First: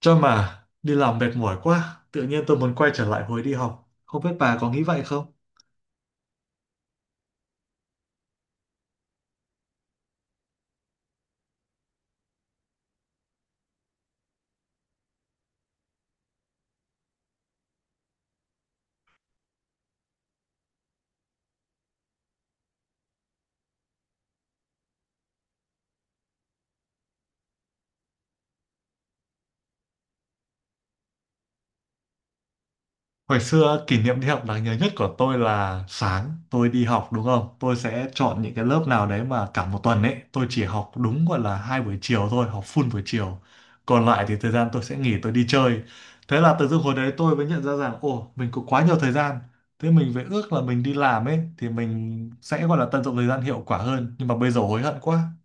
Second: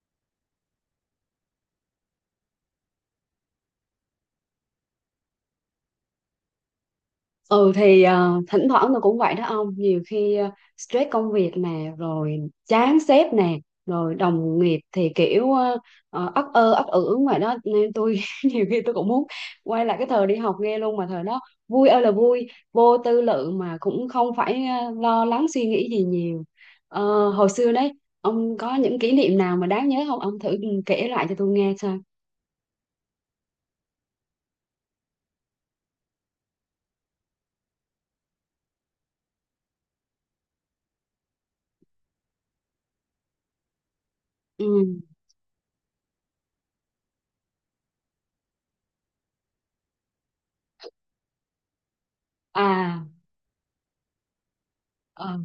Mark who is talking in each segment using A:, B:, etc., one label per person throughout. A: Cho mà đi làm mệt mỏi quá, tự nhiên tôi muốn quay trở lại hồi đi học. Không biết bà có nghĩ vậy không?
B: Ừ thì thỉnh thoảng tôi cũng vậy đó ông. Nhiều khi stress công việc nè. Rồi chán sếp nè. Rồi đồng nghiệp thì kiểu ấp ơ ấp ử ngoài đó. Nên tôi nhiều khi tôi cũng muốn quay lại cái thời đi học nghe luôn. Mà thời đó vui ơi là vui. Vô tư lự mà cũng không phải lo lắng suy nghĩ gì nhiều. Hồi xưa đấy. Ông có những kỷ niệm nào mà đáng nhớ không? Ông thử kể lại cho tôi nghe xem.
A: Hồi xưa kỷ niệm đi học đáng nhớ nhất của tôi là sáng tôi đi học đúng không? Tôi sẽ chọn những cái lớp nào đấy mà cả một tuần ấy tôi chỉ học đúng gọi là hai buổi chiều thôi, học full buổi chiều. Còn lại thì thời
B: Ừ.
A: gian tôi sẽ nghỉ tôi đi chơi. Thế là tự dưng hồi đấy tôi mới nhận ra rằng ồ mình có quá nhiều thời gian. Thế mình phải ước là mình đi làm ấy thì mình sẽ gọi là tận
B: À.
A: dụng thời gian hiệu quả hơn. Nhưng mà bây giờ hối hận quá.
B: Ờ.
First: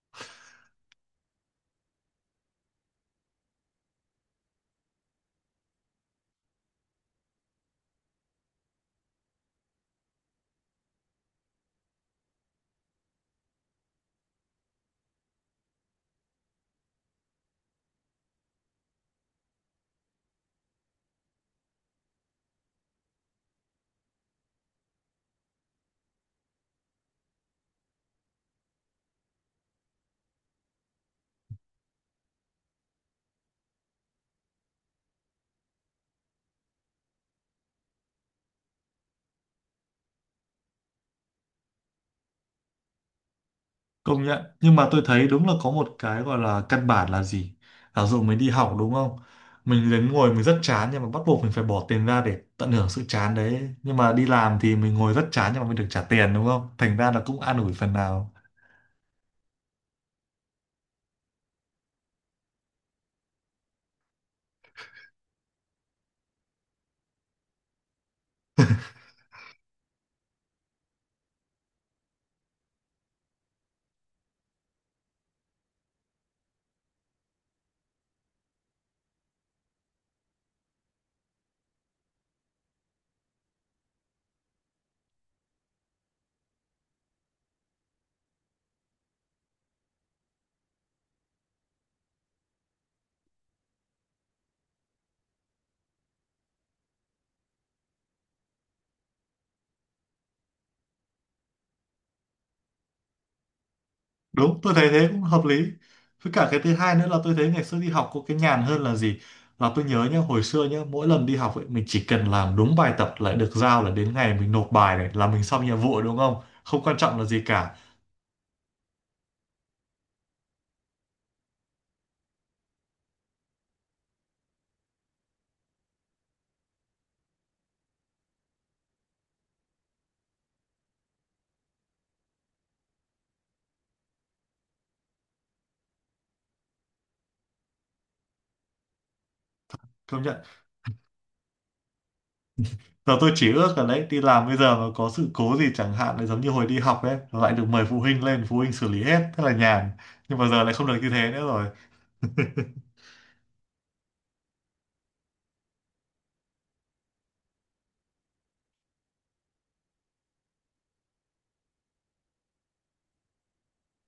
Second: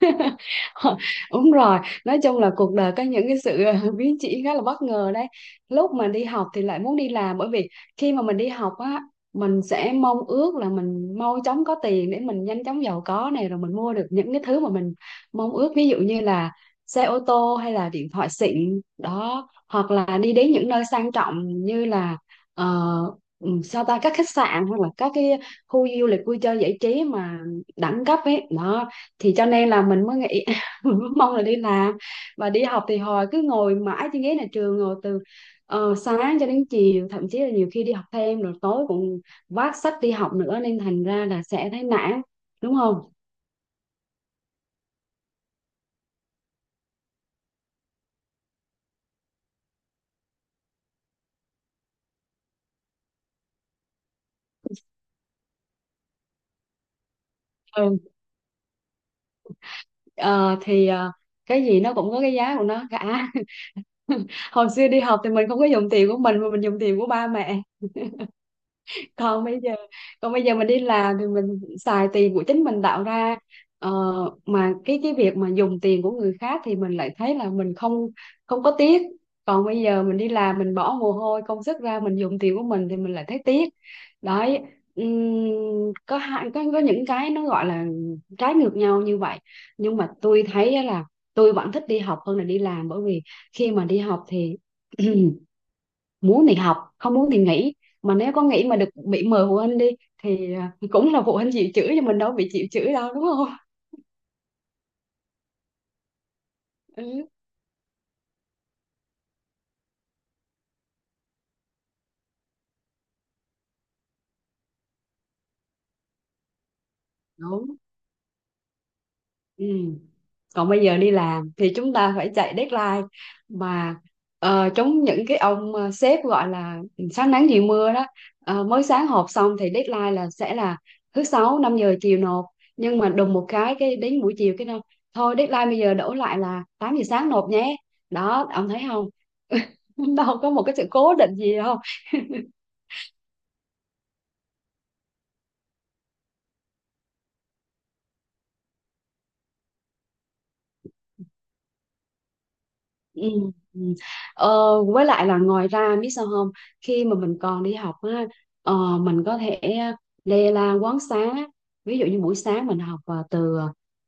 B: Đúng rồi. Nói chung là cuộc đời có những cái sự biến chỉ khá là bất ngờ đấy. Lúc mà đi học thì lại muốn đi làm, bởi vì khi mà mình đi học á mình sẽ mong ước là mình mau chóng có tiền để mình nhanh chóng giàu có này, rồi mình mua được những cái thứ mà mình mong ước, ví dụ như là xe ô tô hay là điện thoại xịn đó, hoặc là đi đến những nơi sang trọng như là ờ, sao ta các khách sạn hoặc là các cái khu du lịch vui chơi giải trí mà đẳng cấp ấy đó. Thì cho nên là mình mới nghĩ, mình mới mong là đi làm. Và đi học thì hồi cứ ngồi mãi trên ghế nhà trường, ngồi từ sáng cho đến chiều, thậm chí là nhiều khi đi học thêm rồi tối cũng vác sách đi học nữa, nên thành ra là sẽ thấy nản, đúng không?
A: Công nhận, nhưng mà tôi thấy đúng là có một cái gọi là căn bản là gì, giả dụ mình đi học đúng không, mình đến ngồi mình rất chán nhưng mà bắt buộc mình phải bỏ tiền ra để tận hưởng sự chán đấy. Nhưng mà đi làm thì mình ngồi rất chán nhưng mà mình được trả tiền đúng không, thành ra là cũng an ủi phần
B: Ừ.
A: nào.
B: Ờ, thì cái gì nó cũng có cái giá của nó cả. Hồi xưa đi học thì mình không có dùng tiền của mình mà mình dùng tiền của ba mẹ. Còn bây giờ, mình đi làm thì mình xài tiền của chính mình tạo ra. ờ, mà cái việc mà dùng tiền của người khác thì mình lại thấy là mình không không có tiếc. Còn bây giờ mình đi làm mình bỏ mồ hôi công sức ra, mình dùng tiền của mình thì mình lại thấy tiếc đấy. ừm, có hạn có những cái nó gọi là trái ngược nhau như vậy. Nhưng mà tôi thấy á là tôi vẫn thích đi học hơn là đi làm, bởi vì khi mà đi học thì muốn thì học, không muốn thì nghỉ. Mà nếu có nghỉ mà được bị mời phụ huynh đi thì cũng là phụ huynh chịu chửi cho mình, đâu bị chịu chửi đâu, đúng không?
A: Đúng, tôi thấy thế cũng hợp lý. Với cả cái thứ hai nữa là
B: Ừ,
A: tôi thấy ngày xưa đi học có cái nhàn hơn là gì, là tôi nhớ nhá, hồi xưa nhá, mỗi lần đi học ấy mình chỉ cần làm đúng bài tập lại được giao, là đến ngày mình nộp bài này là mình xong nhiệm vụ đúng không, không quan trọng là gì
B: đúng.
A: cả.
B: Ừ. Còn bây giờ đi làm thì chúng ta phải chạy deadline, mà chống những cái ông sếp gọi là sáng nắng chiều mưa đó. Mới sáng họp xong thì deadline là sẽ là thứ sáu 5 giờ chiều nộp, nhưng mà đùng một cái đến buổi chiều cái đâu, thôi deadline bây giờ đổ lại là 8 giờ sáng nộp nhé. Đó, ông thấy không,
A: Công nhận.
B: đâu có một cái sự cố định gì đâu.
A: Giờ tôi chỉ ước là đấy, đi làm bây giờ mà có sự cố gì chẳng hạn lại giống như hồi đi học đấy, lại được mời phụ huynh lên, phụ huynh xử lý hết, thế là nhàn. Nhưng mà giờ lại không được như thế nữa rồi.
B: Ừ. Ừ. Với lại là ngoài ra biết sao không. Khi mà mình còn đi học á, mình có thể lê la quán xá. Ví dụ như buổi sáng mình học từ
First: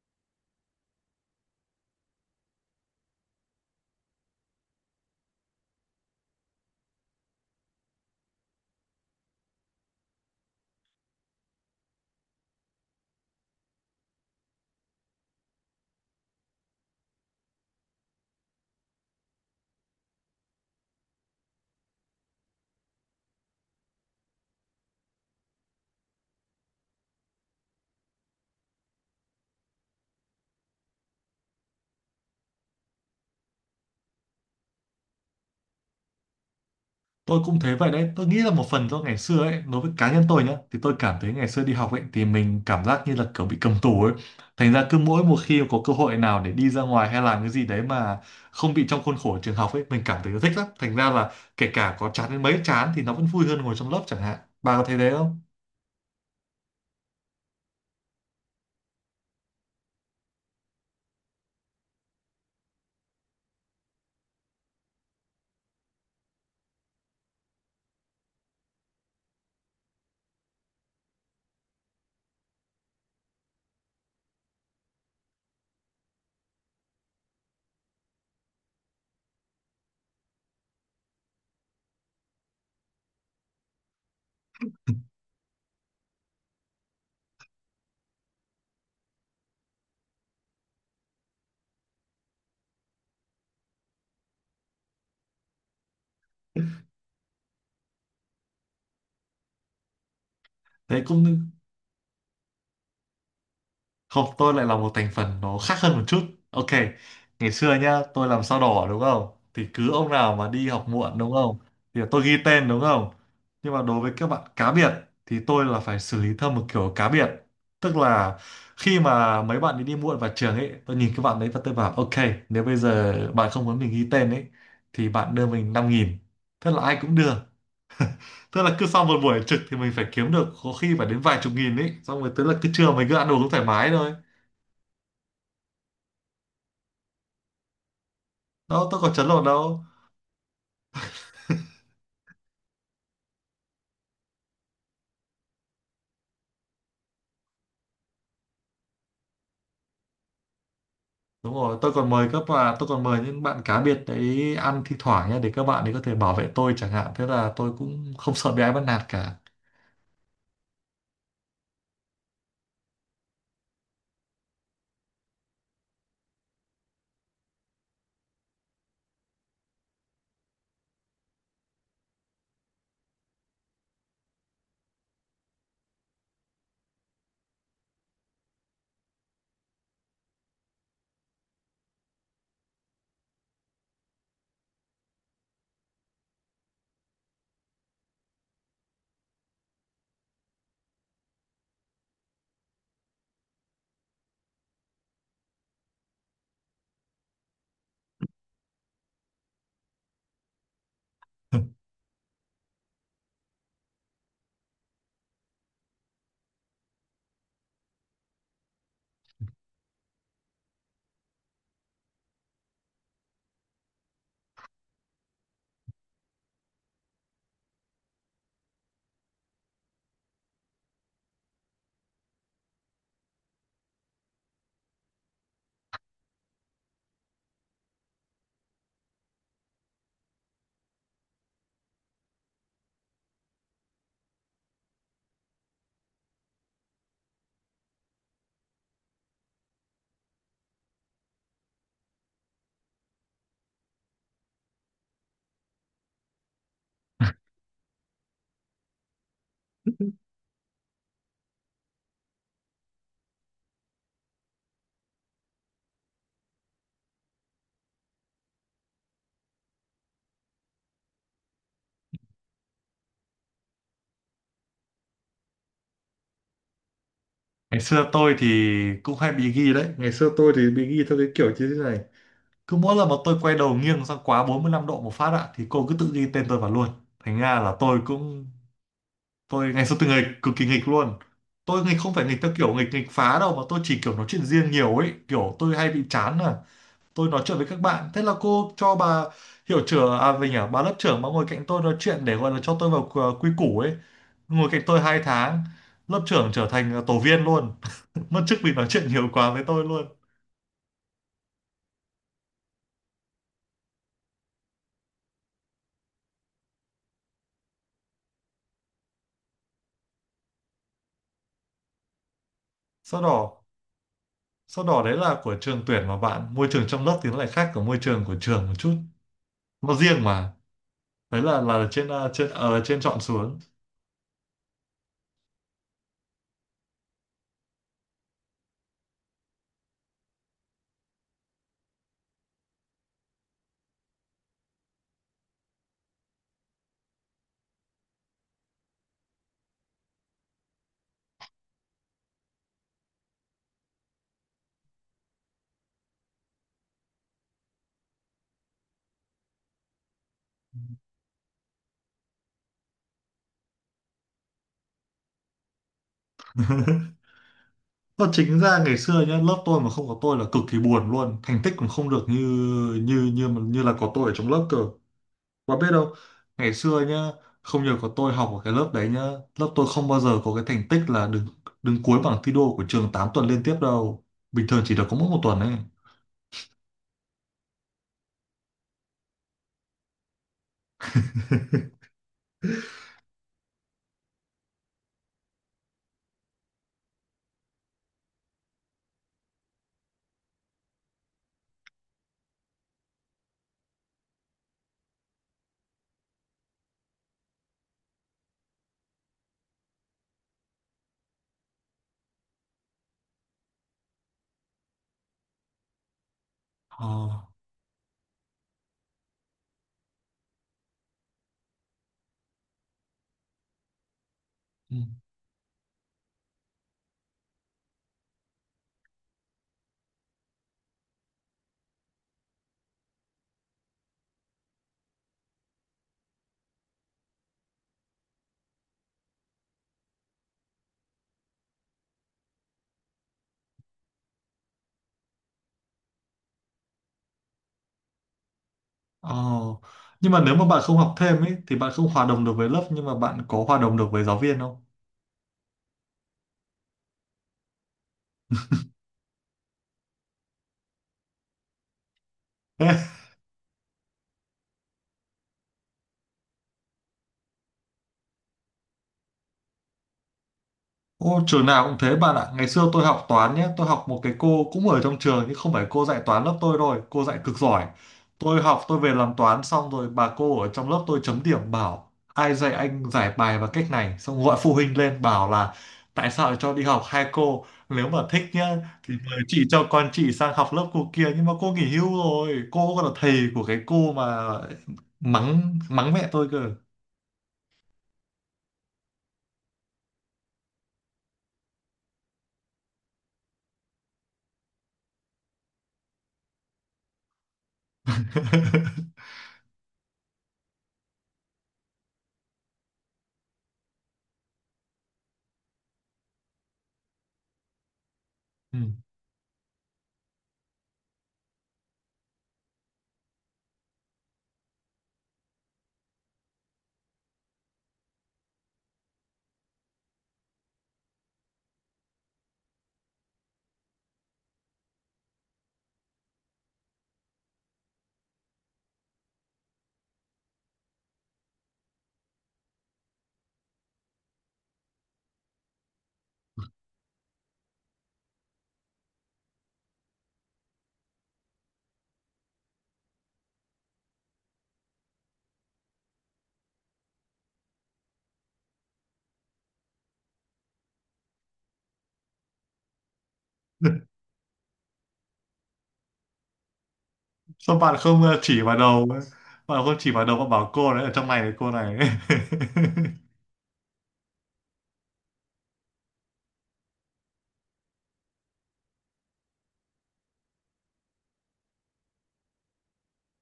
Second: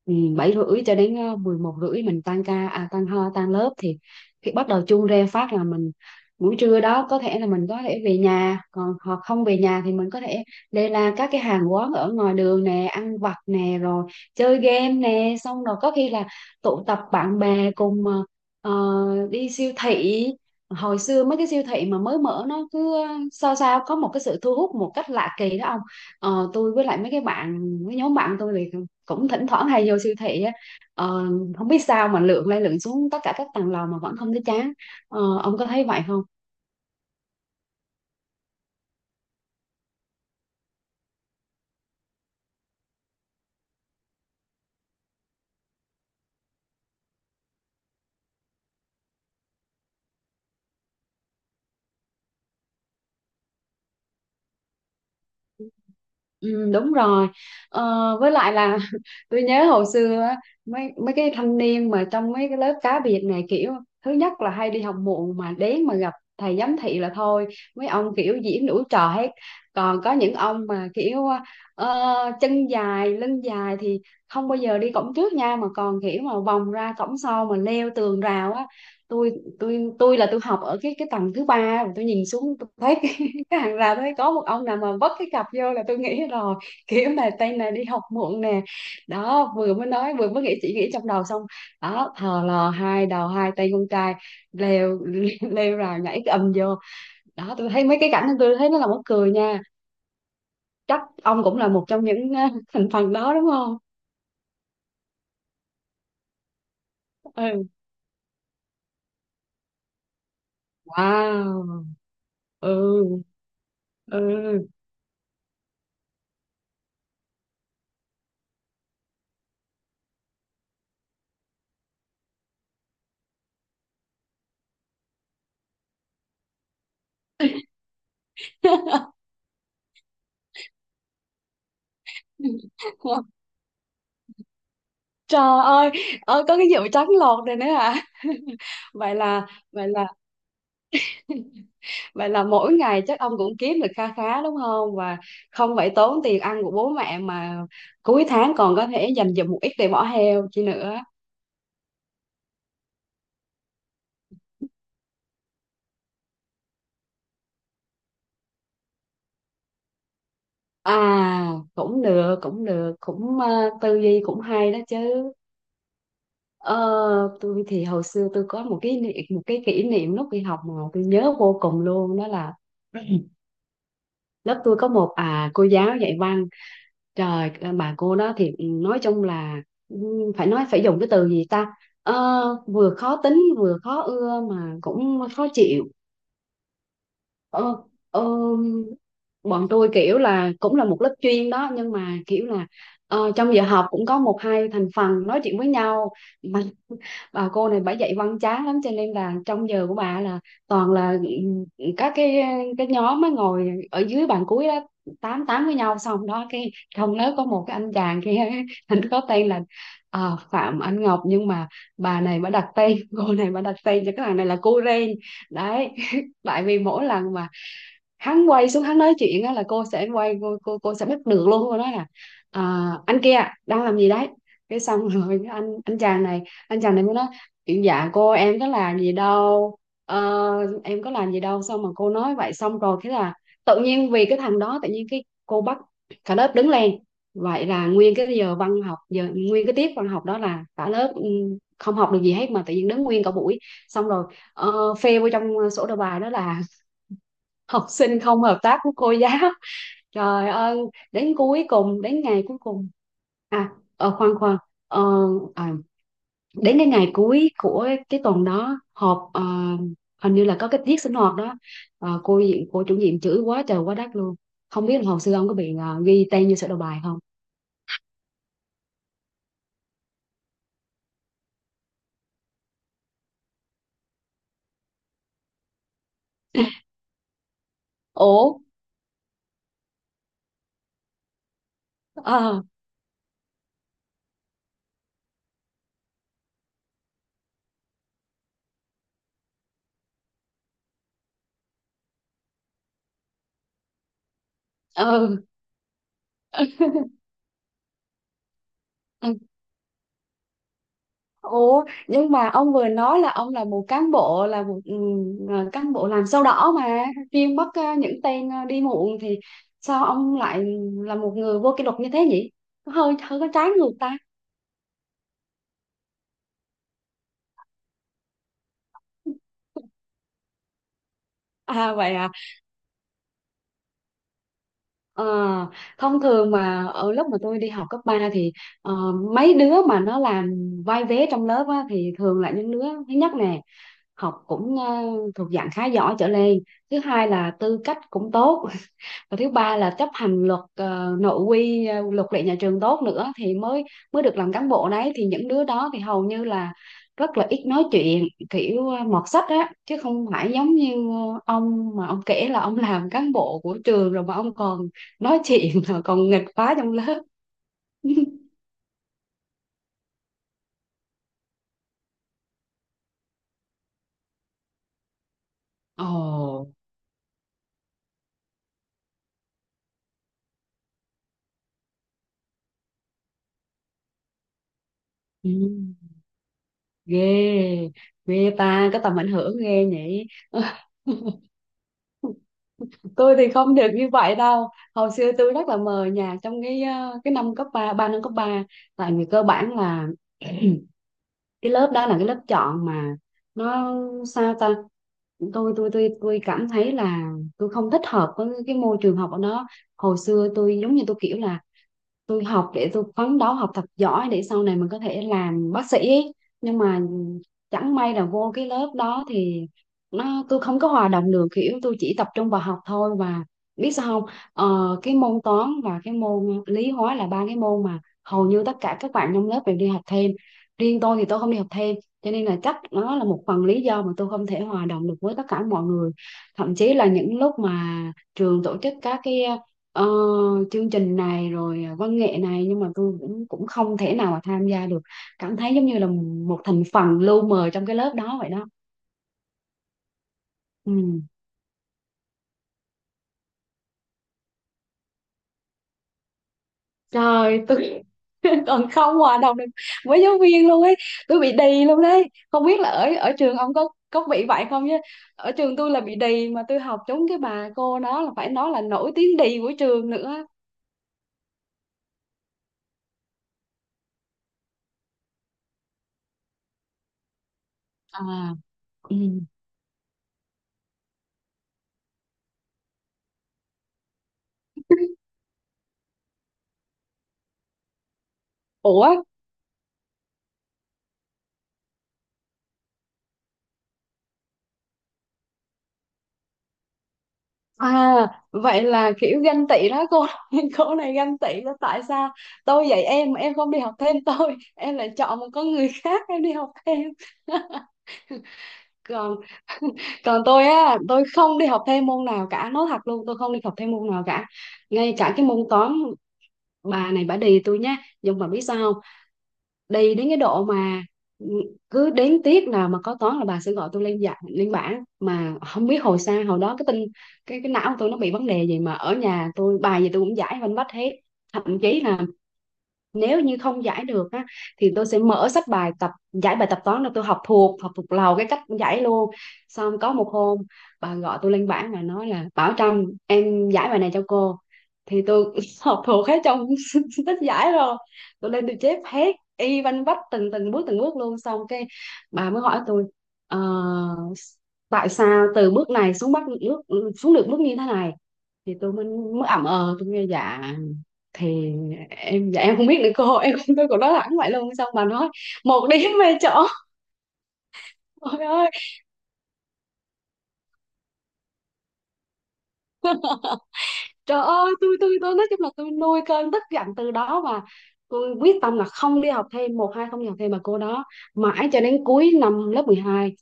B: 7h30 cho đến 11h30, mình tan ca tan lớp thì khi bắt đầu chuông reo phát là mình buổi trưa đó có thể là mình có thể về nhà, còn hoặc không về nhà thì mình có thể lê la các cái hàng quán ở ngoài đường nè, ăn vặt nè, rồi chơi game nè, xong rồi có khi là tụ tập bạn bè cùng ờ, đi siêu thị. Hồi xưa mấy cái siêu thị mà mới mở nó cứ sao sao có một cái sự thu hút một cách lạ kỳ đó ông. Tôi với lại mấy nhóm bạn tôi thì cũng thỉnh thoảng hay vô siêu thị á. Ờ, Không biết sao mà lượn lên lượn xuống tất cả các tầng lầu mà vẫn không thấy chán. Ông có thấy vậy không?
A: Tôi cũng thế vậy đấy. Tôi nghĩ là một phần do ngày xưa ấy, đối với cá nhân tôi nhá, thì tôi cảm thấy ngày xưa đi học ấy thì mình cảm giác như là kiểu bị cầm tù ấy. Thành ra cứ mỗi một khi có cơ hội nào để đi ra ngoài hay làm cái gì đấy mà không bị trong khuôn khổ trường học ấy, mình cảm thấy thích lắm. Thành ra là kể cả có chán đến mấy, chán thì nó vẫn vui hơn ngồi trong lớp chẳng hạn, bà có thấy thế không?
B: Ừ, đúng rồi. ờ, với lại là tôi nhớ hồi xưa á, mấy mấy cái thanh niên mà trong mấy cái lớp cá biệt này kiểu thứ nhất là hay đi học muộn, mà đến mà gặp thầy giám thị là thôi, mấy ông kiểu diễn đủ trò hết. Còn có những ông mà kiểu ờ, chân dài lưng dài thì không bao giờ đi cổng trước nha, mà còn kiểu mà vòng ra cổng sau mà leo tường rào á. Tôi tôi tôi là tôi học ở cái tầng thứ ba, tôi nhìn xuống tôi thấy cái hàng rào đấy có một ông nào mà vấp cái cặp vô là tôi nghĩ rồi, kiểu mà tay này đi học muộn nè. Đó, vừa mới nói vừa mới nghĩ, chỉ nghĩ trong đầu xong, đó thò lò hai đầu hai tay con trai leo leo rào nhảy cái ầm vô. Đó, tôi thấy mấy cái cảnh đó tôi thấy nó là mắc cười nha. Chắc
A: Đấy
B: ông
A: cũng.
B: cũng là một trong những thành phần đó đúng không?
A: Không, tôi lại là một thành phần nó khác hơn một chút. Ok, ngày
B: Ừ.
A: xưa nhá, tôi làm sao đỏ đúng không? Thì cứ ông nào mà đi học muộn đúng không?
B: Wow.
A: Thì tôi ghi tên
B: Ừ.
A: đúng không? Nhưng mà đối với các bạn
B: Ừ.
A: cá biệt thì tôi là phải xử lý theo một kiểu cá biệt. Tức là khi mà mấy bạn ấy đi muộn vào trường ấy, tôi nhìn các bạn đấy và tôi bảo ok, nếu bây giờ bạn không muốn mình ghi tên ấy thì bạn đưa mình năm nghìn. Thế là ai cũng đưa. Tức là cứ sau một buổi trực thì mình phải kiếm được có khi phải đến vài chục nghìn ấy, xong rồi tức là cứ trưa mình cứ ăn uống thoải mái thôi.
B: Trời ơi. Ơi có cái vụ trắng lột này nữa à.
A: Đâu tôi có
B: vậy
A: chấn lột
B: là
A: đâu.
B: vậy là Vậy là mỗi ngày chắc ông cũng kiếm được kha khá, đúng không? Và không phải tốn tiền ăn của bố mẹ mà cuối tháng còn có thể dành dụm một ít để bỏ heo chi nữa.
A: Đúng rồi, tôi còn mời các bạn, tôi còn mời những bạn cá biệt đấy ăn thi thoảng nhé, để các bạn ấy có thể bảo vệ tôi chẳng hạn, thế là tôi cũng không sợ bị ai bắt nạt cả.
B: À, cũng được, cũng được, cũng tư duy cũng hay đó chứ. Ờ, tôi thì hồi xưa tôi có một cái một cái kỷ niệm lúc đi học mà tôi nhớ vô cùng luôn đó là lớp tôi có một cô giáo dạy văn. Trời, bà cô đó thì nói chung là ừ, phải nói phải dùng cái từ gì ta. Ờ, Vừa khó tính vừa khó ưa mà cũng khó chịu. ờ, ờ, Bọn tôi kiểu là cũng là một lớp chuyên đó nhưng mà kiểu là trong giờ học cũng có một hai thành phần nói chuyện với nhau. Mà bà cô này bà dạy văn chán lắm cho nên là trong giờ của bà là toàn là các cái nhóm mới ngồi ở dưới bàn cuối đó tám tám với nhau, xong đó cái trong lớp có một cái anh chàng kia, anh có tên là Phạm Anh Ngọc, nhưng mà bà này bà đặt tên, cô này bà đặt tên cho cái thằng này là cô Ren đấy. Tại vì mỗi lần mà hắn quay xuống hắn nói chuyện á là cô sẽ quay cô sẽ bắt được luôn, cô nói là anh kia đang làm gì đấy. Cái xong rồi cái anh chàng này mới nói chuyện: dạ cô em có làm gì đâu. Ờ, em có làm gì đâu, xong mà cô nói vậy, xong rồi thế là tự nhiên vì cái thằng đó tự nhiên cái cô bắt cả lớp đứng lên. Vậy là nguyên cái tiết văn học đó là cả lớp không học được gì hết mà tự nhiên đứng nguyên cả buổi. Xong rồi phê vô trong sổ đầu bài đó là học sinh không hợp tác với cô giáo. Trời ơi, đến cuối cùng, đến ngày cuối cùng khoan khoan ờ, à, đến cái ngày cuối của cái tuần đó họp, hình như là có cái tiết sinh hoạt đó. Cô chủ nhiệm chửi quá trời quá đất luôn. Không biết là hồi xưa ông có bị ghi tên như sổ đầu bài không.
A: Ngày xưa tôi thì cũng hay bị ghi đấy. Ngày xưa tôi thì bị ghi theo cái kiểu như thế này: cứ mỗi lần mà tôi quay đầu nghiêng sang quá 45 độ một phát ạ thì cô cứ tự ghi tên tôi vào luôn. Thành ra là tôi
B: Ủa.
A: cũng, tôi ngày xưa tôi nghịch, cực kỳ nghịch luôn. Tôi nghịch không phải nghịch theo
B: Ờ.
A: kiểu nghịch nghịch phá đâu, mà tôi chỉ kiểu nói chuyện riêng nhiều ấy, kiểu tôi hay bị chán à. Tôi nói chuyện với các bạn, thế là cô cho bà hiệu trưởng à mình à bà lớp trưởng mà ngồi cạnh tôi nói chuyện để gọi là cho tôi vào quy quy củ ấy. Ngồi cạnh tôi hai
B: Ờ.
A: tháng, lớp trưởng trở thành tổ viên luôn. Mất chức vì nói chuyện nhiều
B: Ừ.
A: quá với tôi luôn.
B: Ủa, nhưng mà ông vừa nói là ông là một cán bộ, là một cán bộ làm sao đỏ mà chuyên bắt những tên đi muộn, thì sao ông lại là một người vô kỷ luật như thế nhỉ? Hơi
A: sau
B: hơi có
A: đó
B: trái ngược ta.
A: sau đó đấy là của trường tuyển, mà bạn môi trường trong lớp thì nó lại khác của môi trường của trường một chút, nó riêng mà. Đấy là là
B: À
A: trên
B: vậy
A: à,
B: à.
A: trên ở trên chọn xuống.
B: Ờ, Thông thường mà ở lúc mà tôi đi học cấp 3 thì ờ, mấy đứa mà nó làm vai vế trong lớp á, thì thường là những đứa thứ nhất nè, học cũng thuộc dạng khá giỏi trở lên, thứ hai là tư cách cũng tốt, và thứ ba là chấp hành luật nội quy, luật lệ nhà trường tốt nữa thì mới mới được làm cán bộ đấy. Thì những đứa đó thì hầu như là rất là ít nói chuyện, kiểu mọt sách á, chứ không phải giống như ông mà ông kể là ông làm cán bộ của trường rồi mà ông còn nói chuyện rồi còn nghịch phá trong lớp.
A: Và chính ra ngày xưa nhá, lớp tôi mà không có tôi là cực kỳ buồn, luôn thành tích cũng không được như như là có tôi ở trong lớp cơ. Bạn biết
B: Ồ,
A: đâu ngày xưa nhá, không nhờ có tôi học ở cái lớp đấy nhá, lớp tôi không bao giờ có cái thành tích là đứng đứng cuối bảng thi đua của trường 8 tuần liên tiếp đâu. Bình thường chỉ được có mỗi một
B: ừ,
A: tuần ấy.
B: ghê, ghê ta có tầm ảnh hưởng ghê nhỉ. Tôi thì không được như vậy đâu. Hồi xưa tôi rất là mờ nhạt trong cái cái năm cấp ba, ba năm cấp ba. Tại vì cơ bản là cái lớp đó là cái lớp chọn mà, nó sao ta, tôi cảm thấy là tôi không thích hợp với cái môi trường học ở đó. Hồi xưa tôi giống như tôi kiểu là tôi học để tôi phấn đấu học thật giỏi để sau này mình có thể làm bác sĩ ấy. Nhưng mà
A: Ờ.
B: chẳng may là vô cái lớp đó thì nó, tôi không có hòa đồng được, kiểu tôi chỉ tập trung vào học thôi. Và biết sao không,
A: Ừ.
B: cái môn toán và cái môn lý hóa là ba cái môn mà hầu như tất cả các bạn trong lớp đều đi học thêm, riêng tôi thì tôi không đi học thêm. Cho nên là chắc nó là một phần lý do mà tôi không thể hòa đồng được với tất cả mọi người. Thậm chí là những lúc mà trường tổ chức các cái ờ, chương trình này rồi à, văn nghệ này, nhưng mà tôi cũng cũng không thể nào mà tham gia được, cảm thấy giống như là một thành phần lu mờ trong cái lớp đó vậy đó.
A: Ờ. Nhưng mà nếu mà bạn không học
B: Ừ.
A: thêm ấy thì bạn không hòa đồng được với lớp, nhưng mà bạn có hòa đồng được với giáo viên không?
B: Trời tôi, còn không hòa đồng được với giáo viên luôn ấy. Tôi bị đì luôn đấy. Không biết là ở ở trường ông có bị vậy không chứ ở trường tôi là bị đì, mà tôi học trúng cái bà cô đó là phải nói là nổi tiếng đì của trường nữa.
A: Ô, trường nào cũng thế bạn ạ. Ngày xưa tôi học toán nhé. Tôi học một cái cô cũng ở trong trường nhưng không phải cô dạy toán lớp tôi rồi. Cô dạy cực giỏi.
B: À,
A: Tôi học, tôi về
B: ừ.
A: làm toán xong rồi bà cô ở trong lớp tôi chấm điểm bảo ai dạy anh giải bài bằng cách này. Xong gọi phụ huynh lên bảo là tại sao lại cho đi học hai cô. Nếu mà thích nhá
B: Ủa.
A: thì mời chị cho con chị sang học lớp cô kia. Nhưng mà cô nghỉ hưu rồi. Cô còn là thầy của cái cô mà mắng mắng mẹ tôi cơ.
B: À, vậy là kiểu ganh tị đó cô, cô này ganh tị đó, tại sao tôi dạy em mà em không đi học thêm tôi, em lại chọn một con người khác em đi học thêm. Còn còn tôi á, tôi không đi học thêm môn nào cả, nói thật luôn, tôi không đi học thêm môn nào cả, ngay cả cái môn toán bà này bà đì tôi nhá. Nhưng mà biết sao không, đi đến cái độ mà, ừ, cứ đến tiết nào mà có toán là bà sẽ gọi tôi lên, dạ lên bảng. Mà không biết hồi xa hồi đó cái tinh, cái não của tôi nó bị vấn đề gì mà ở nhà tôi bài gì tôi cũng giải văn vách hết. Thậm chí là nếu như không giải được á, thì tôi sẽ mở sách bài tập giải bài tập toán, là tôi học thuộc, học thuộc lầu cái cách giải luôn. Xong có một hôm bà gọi tôi lên bảng và nói là: "Bảo Trâm, em giải bài này cho cô". Thì tôi học thuộc hết trong sách giải rồi, tôi lên tôi chép hết y văn vách từng từng bước, từng bước luôn. Xong cái bà mới hỏi tôi: "Ờ, tại sao từ bước này xuống bắt bước xuống được bước như thế này?" Thì tôi mới mới ậm ờ, tôi nghe dạ, thì em dạ em không biết nữa cô, em không, tôi
A: Ừ.
B: cũng nói thẳng vậy luôn. Xong bà nói: "Một điểm về chỗ".
A: Sao bạn không
B: Trời
A: chỉ
B: ơi,
A: vào đầu bạn không chỉ vào đầu bạn bảo cô đấy ở trong này là cô này.
B: trời ơi, tôi nói chung là tôi nuôi cơn tức giận từ đó, mà tôi quyết tâm là không đi học thêm, một hai không đi học thêm mà cô đó. Mãi cho đến cuối năm lớp 12,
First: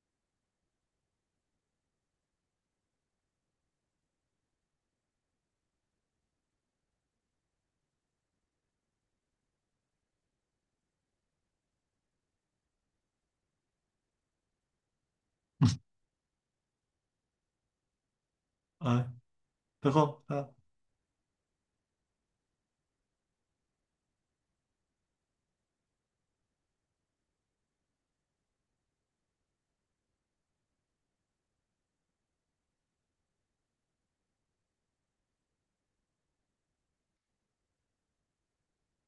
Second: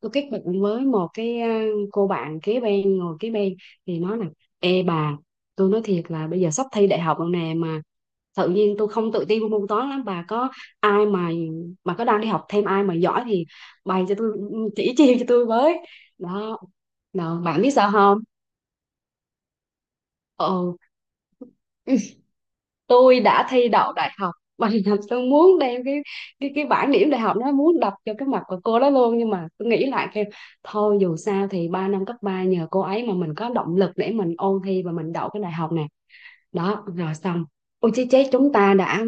B: tôi kết bạn với một cái cô bạn kế bên, ngồi kế bên, thì nói là: "Ê bà, tôi nói thiệt là bây giờ sắp thi đại học rồi nè, mà tự nhiên tôi không tự tin môn toán lắm. Bà có ai mà có đang đi học thêm, ai mà giỏi thì bày cho tôi, chỉ chiêu cho tôi với". Đó, đó bạn biết sao không,
A: Ờ, được không? Ờ,
B: ờ, tôi đã thi đậu đại học. Và làm tôi muốn đem cái cái bảng điểm đại học nó muốn đập cho cái mặt của cô đó luôn. Nhưng mà tôi nghĩ lại kêu thôi, dù sao thì ba năm cấp ba nhờ cô ấy mà mình có động lực để mình ôn thi và mình đậu cái đại học này. Đó rồi xong. Ôi chết, chết, chúng ta đã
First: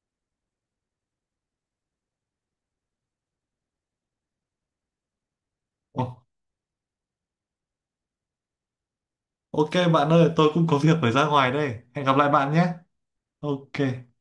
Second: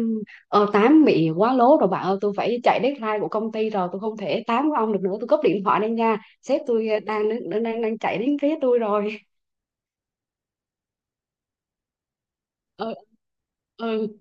B: tám bị quá lố rồi bạn ơi. Tôi phải chạy deadline của công ty rồi, tôi không thể tám với ông được nữa, tôi cúp điện thoại đây
A: ồ,
B: nha, sếp tôi đang chạy đến phía tôi rồi.
A: ok bạn ơi, tôi cũng có việc phải ra ngoài đây. Hẹn gặp lại bạn nhé.
B: Ờ,
A: Ok.
B: ừ,